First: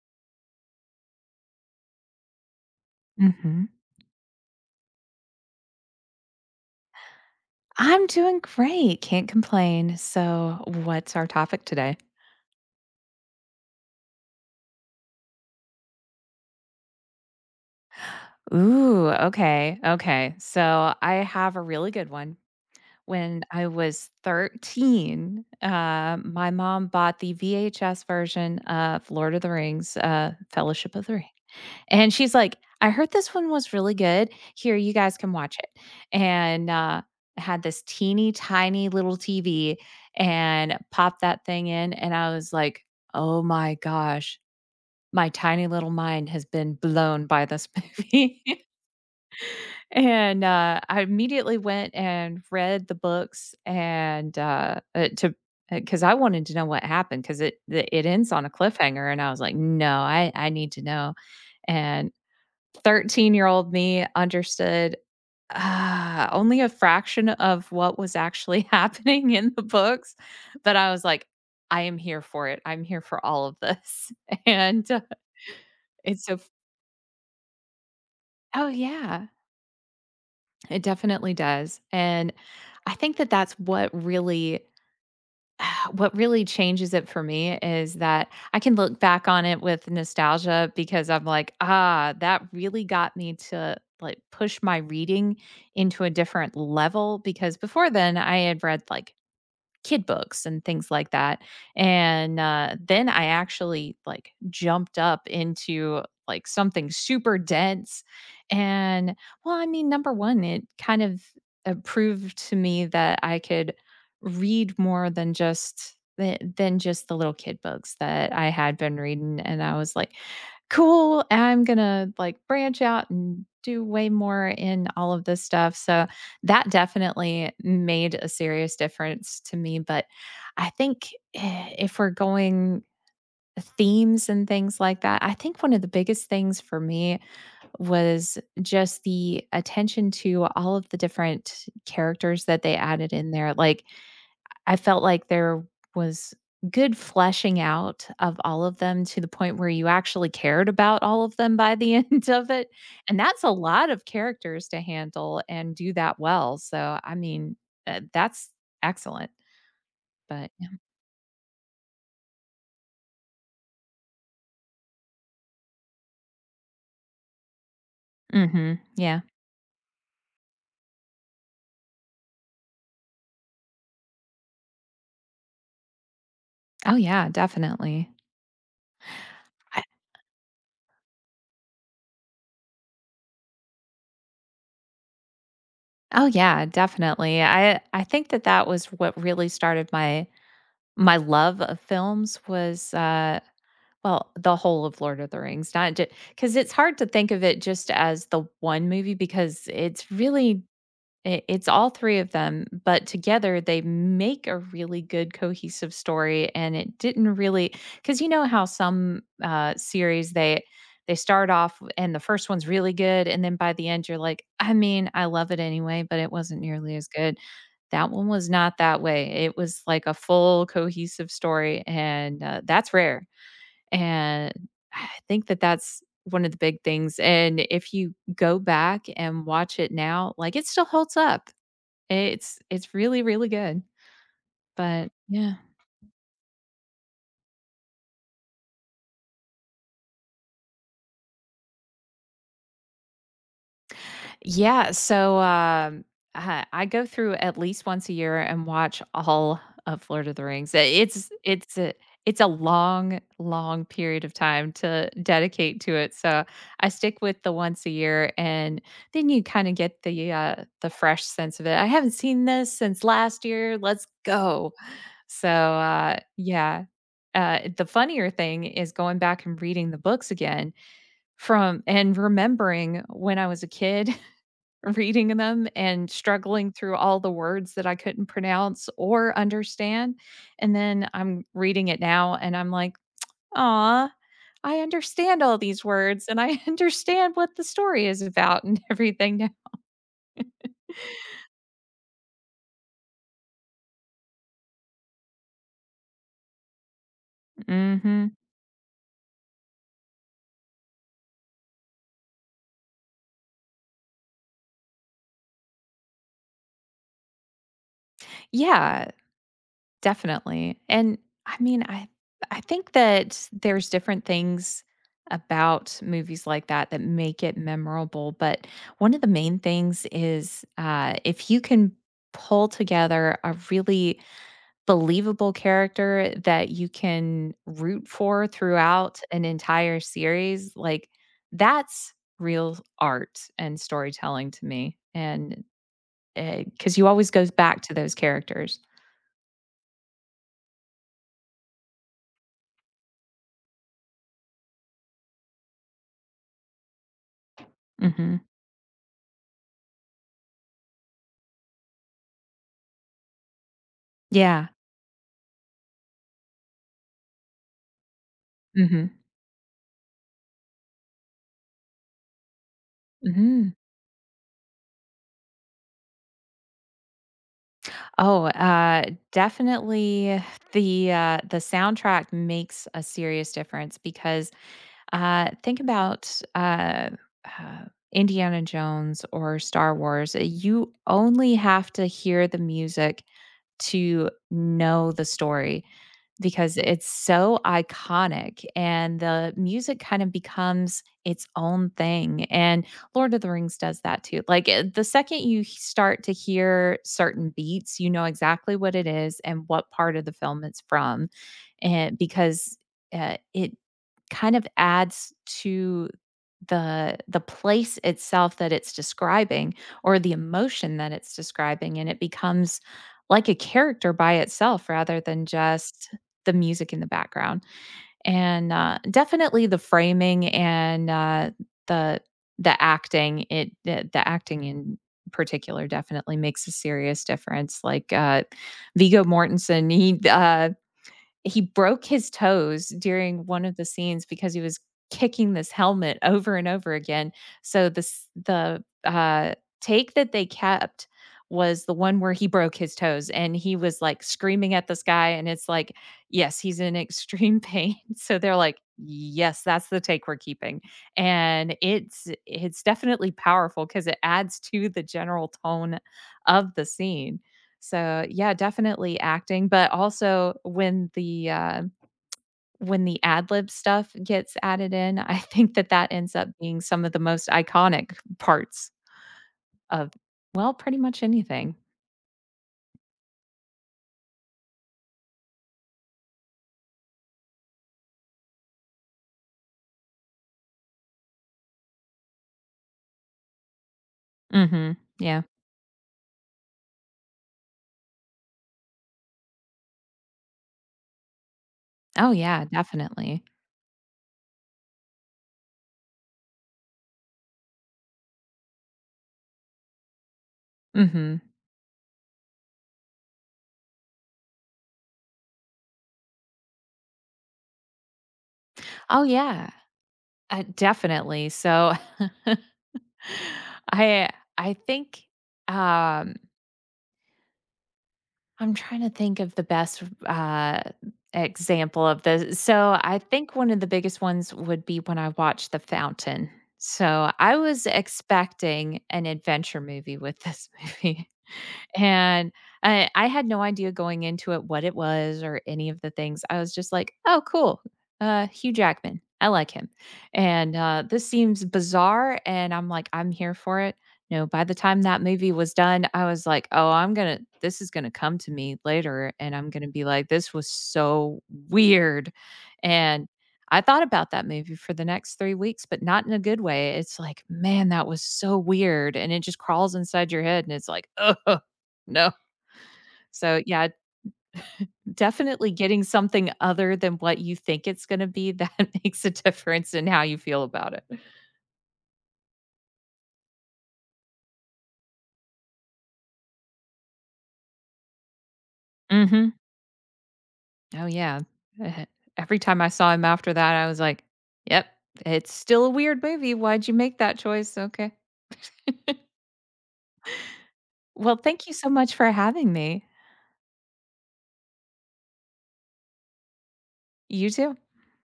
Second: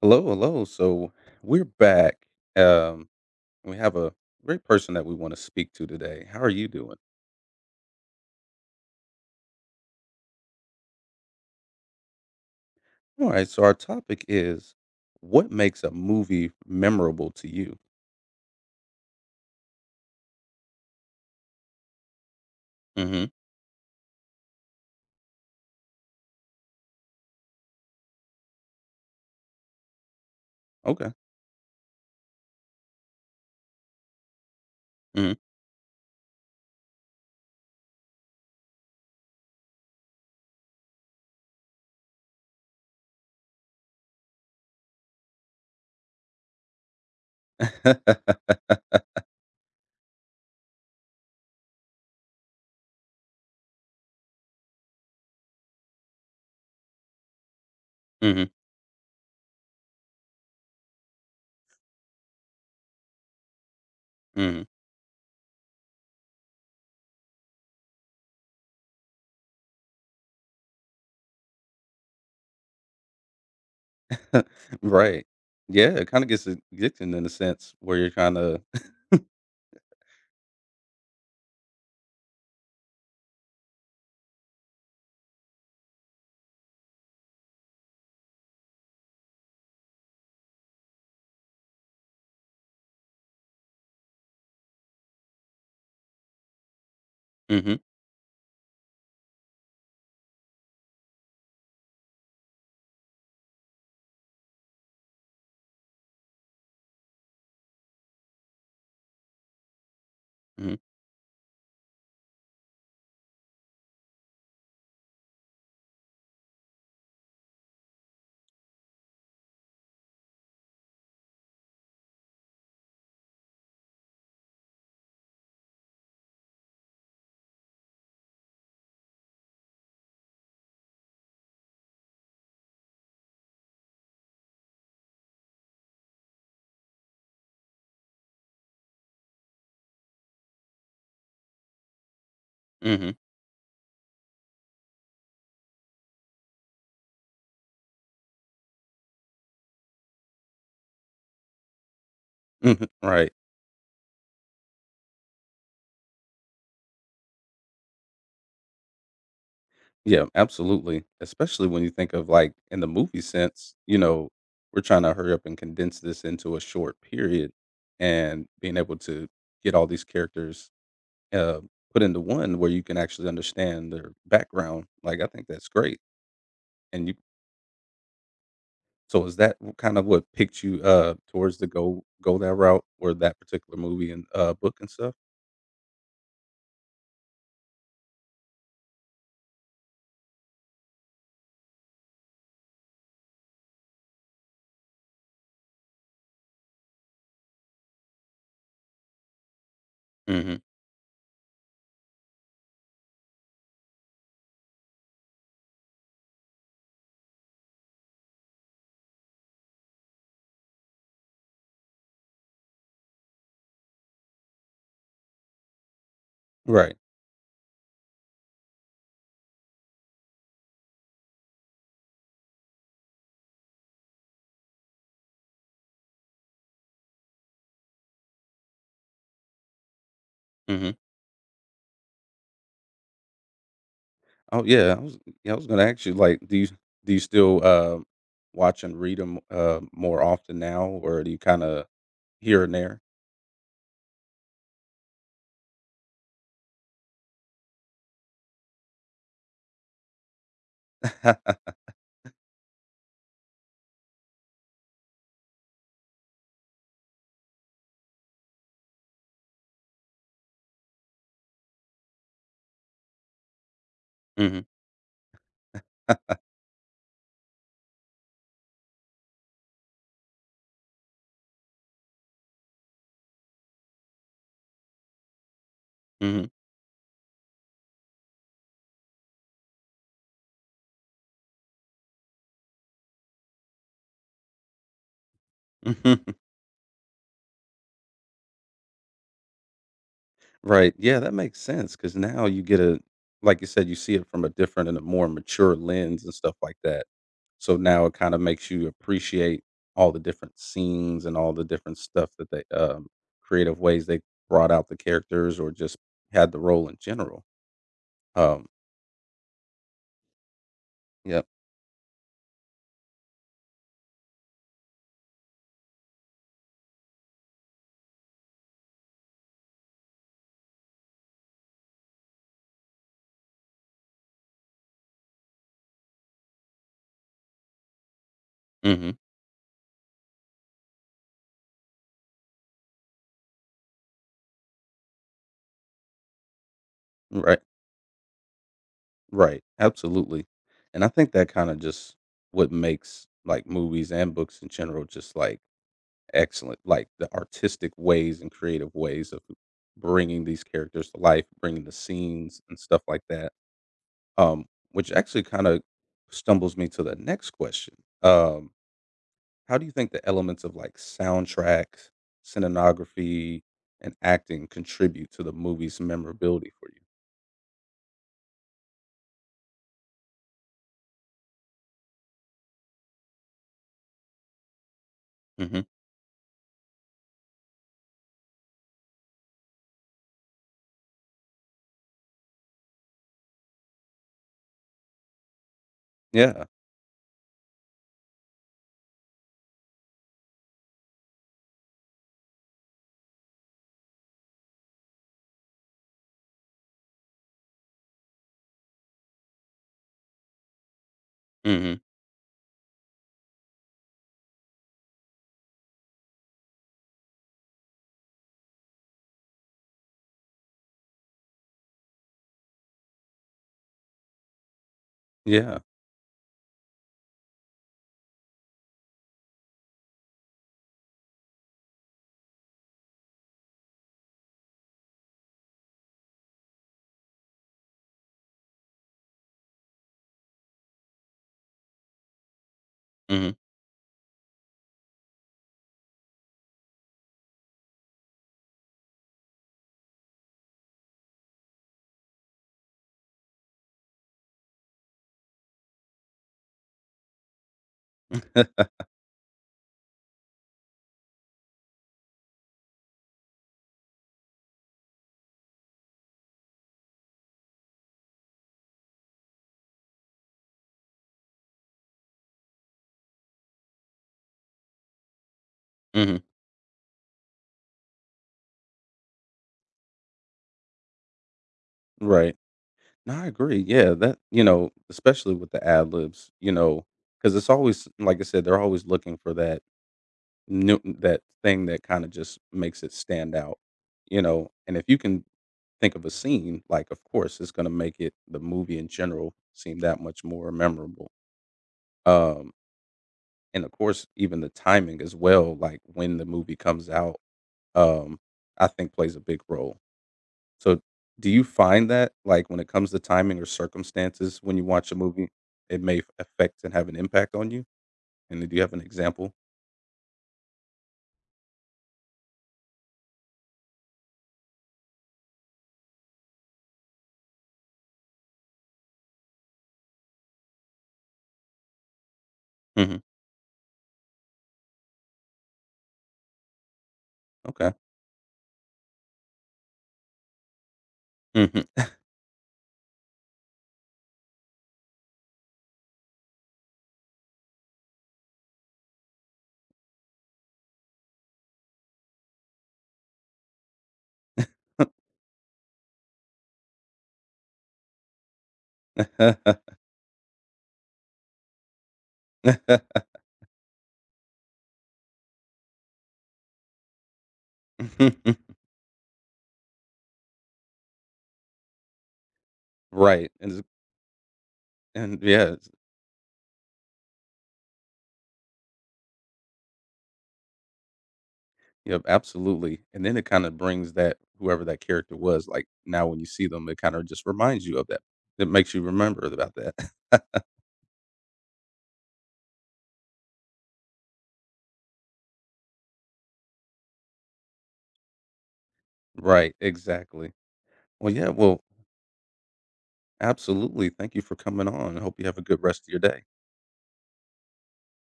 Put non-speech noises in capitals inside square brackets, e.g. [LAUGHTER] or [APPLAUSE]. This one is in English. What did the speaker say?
Hello, hello. So we're back. Um, Mhm. and we have a great person that we want to speak to today. How are you doing? I'm doing great, can't complain. So, what's our topic today? All right. So our topic is what makes a movie memorable to you? Ooh, okay, okay. So, I have a really good one. Hmm. When I was 13, my mom bought the VHS version of Lord of the Rings, Fellowship of Okay. the Ring. And she's like, "I heard this one was really good. Here, you guys can Hmm. watch it." And, uh, I had this teeny tiny little TV and popped that thing in, and I was like, "Oh my gosh, my tiny little mind has been blown by this [LAUGHS] movie." [LAUGHS] [LAUGHS] And, I immediately went and read the books and, to because I wanted to know what happened because it ends on Hmm. a cliffhanger, and I was like, "No, I need to know." And 13-year-old me Hmm. understood, only a fraction of what was actually [LAUGHS] happening in the books, but I was like, "I am here for it. I'm here for all of this." [LAUGHS] [LAUGHS] And, Right. Yeah. It it's kind of so gets addicting in a sense where you're kind of. Oh, yeah. It definitely does, and I think that that's what really [SIGHS] What really changes it for me is that I can look back on it with nostalgia because I'm like, "Ah, that really got me to, like, push my reading into a different level," because Hmm. before then, I had read, like, kid books and things like that. And, then I actually, like, jumped up into, like, something super dense, and well, I mean, number 1, it Hmm. kind of, proved to me that I could read more than just than just the little kid books that I had been reading, and I was like, "Cool, I'm gonna, like, branch out and do way more in all of this stuff." So that definitely made a serious difference to me, but I think if we're going themes and things like that, I think one of the biggest things for me was just the attention to all of the different characters that they added Hmm. in there. Like I felt like there was good fleshing out of all of them to the point where you actually cared about all of them by the [LAUGHS] end of it, [LAUGHS] and Right. that's a lot of characters to handle and do that well, so, I mean, that's excellent, Yeah, but absolutely, especially when you think of, like, in the movie sense, you know, we're trying to hurry up and condense this into a short period and being Mhm, able yeah. to get all these characters, uh, put into one where you can actually understand their background, like, I think that's great, Oh, and you yeah, definitely. so is that w I kind of what picked you, towards the go that route or that particular movie and, book and stuff? Oh, yeah, definitely. I think that that was what really started my love of films was, Well, the whole of Lord of the Rings, not just because it's hard to think of it just as the one movie because it's Mhm. really I it's all 3 of them, but together they make a really good cohesive story, and it didn't really, because you know how some, series they and the first one's really good, and then by the end you're like, "I mean, I love it anyway, but it wasn't nearly Right. as good." That one was not that way. It was like a full cohesive story, and, that's rare. And I think that that's one of the big things, and if you go back and watch it now, like, it still Mhm. holds up. It's really, really good, Oh yeah, I but was, yeah, yeah. I was gonna ask you, like, do you still, watch and read them, more often now, or do you kind of here and there? Yeah, so, I go through at least once a year and watch all of Lord of the Rings. I it's [LAUGHS] it's a it's a long, long period of time to dedicate to it, so I stick with the once a year, and then you kinda get the fresh sense of it. "I haven't seen this since last year, let's Hmm. go." So, yeah. The funnier thing is going back and reading the books again from and remembering when I was a kid [LAUGHS] reading them and Hmm. struggling through all the words that I couldn't pronounce or understand. And then I'm reading it now and I'm like, "Aw, I understand all these words [LAUGHS] and I [LAUGHS] understand what the story is about and everything [LAUGHS] now." Right. Yeah, that makes sense because now you get a, like you said, you see it from a different and a more mature lens and stuff like that. So now it kind Mhm. of makes you appreciate all the different scenes and all the different stuff that they, creative ways they brought out the characters or just had the role in general. Um, Yeah. Definitely. And yep. I mean, I think that there's different things about movies like that that make it memorable, but one of the main things is if you can pull together a really believable character that you can root for Hmm. throughout an entire series, like that's real art and storytelling to me. And because you always goes Right. back to those characters. Right, absolutely, and I think that kinda just what makes, like, movies and books in general just, like, excellent, like, the artistic Hmm ways and creative ways of bringing these characters to life, bringing the scenes and stuff like that, um, Yeah. which actually kinda stumbles me to the next question. Um, hmm how do you think the elements of, like, soundtracks, cinematography, Mhm. and acting contribute to the movie's memorability for you? Oh, definitely the soundtrack makes a serious difference because think Mhm. about uh, Indiana Jones or Star Wars. You only have to hear the music to know the story. Yeah. Because it's so iconic and the music kind of becomes its own thing, and Lord of the Rings does that too. Like, the second you h start to hear certain beats, you know exactly what it is and what part of the film it's from, Mhm. and because, it kind of adds to the place itself that it's describing or the emotion that it's describing and it becomes like a character by itself rather than Yeah. just the music in the background and definitely the framing and the the acting it the acting in particular definitely makes a serious difference like Vigo Mortensen, he broke his toes during Mhm. one of the scenes because he was kicking this helmet [LAUGHS] over and over again. So this the take that they kept was the one where he broke his toes and he was like screaming at the sky, and it's like, yes, he's in extreme pain. [LAUGHS] So they're like, yes, that's the take we're keeping. And it's definitely powerful because it adds to the general tone of the scene. So, yeah, definitely acting, but also when the ad lib stuff gets added in, I think that that ends up [LAUGHS] being some of the most iconic parts of, well, pretty much anything. Right. No, I agree. Yeah, that, you know, especially with the ad libs, you know, because it's always, like I said, they're always looking for that new, that thing that kind of just makes it stand out, you know. Mhm. And if you Yeah. can think of a scene, like, of course, it's going to make it, the movie in general, seem that much more memorable. Oh, yeah, Um, definitely. and of course, even the timing as well, like when the movie comes out. Um, I think plays a big role. So, Mhm. do you find that, like, when it comes to timing or circumstances when you watch a movie, it may f affect and have an impact on you? And do you have an Oh, example? yeah. Definitely. So, [LAUGHS] I I think, um I'm trying to think of the best example of this. So I Mhm. think one of the biggest ones would be when I watched The Fountain. So I was Okay. expecting an adventure movie with this [LAUGHS] movie. Mhm. And I had no idea going into it what it was or any of the things. I was just like, "Oh, cool. Hugh Jackman. I like him." And, this seems bizarre, and I'm like, "I'm here for it." No, by the time that movie was done, I was like, "Oh, I'm gonna this is gonna come to me later, and I'm gonna [LAUGHS] be like, 'This was so weird.'" And I thought about that movie for the next 3 weeks, but not in a good way. It's like, "Man, that was so weird," and it just crawls inside your head, and it's like, [LAUGHS] oh. No. Right, So, and it's yeah, and Yeah, definitely it's, getting something other than what you think it's gonna be that [LAUGHS] makes a difference in how you feel about it. yep, absolutely, and then it kinda brings that whoever that character was, like, now when you see them, it kinda just reminds you of that. It makes you remember Mhm. about that. [LAUGHS] Oh, yeah. Eh every time I saw him after that, I was like, "Yep, it's still a weird movie. Why'd you make that choice? Okay." [LAUGHS] Right, exactly. Well, Well, yeah, thank you well, so much for having me. absolutely, thank you for coming on. I hope you have a good rest of your day. You too.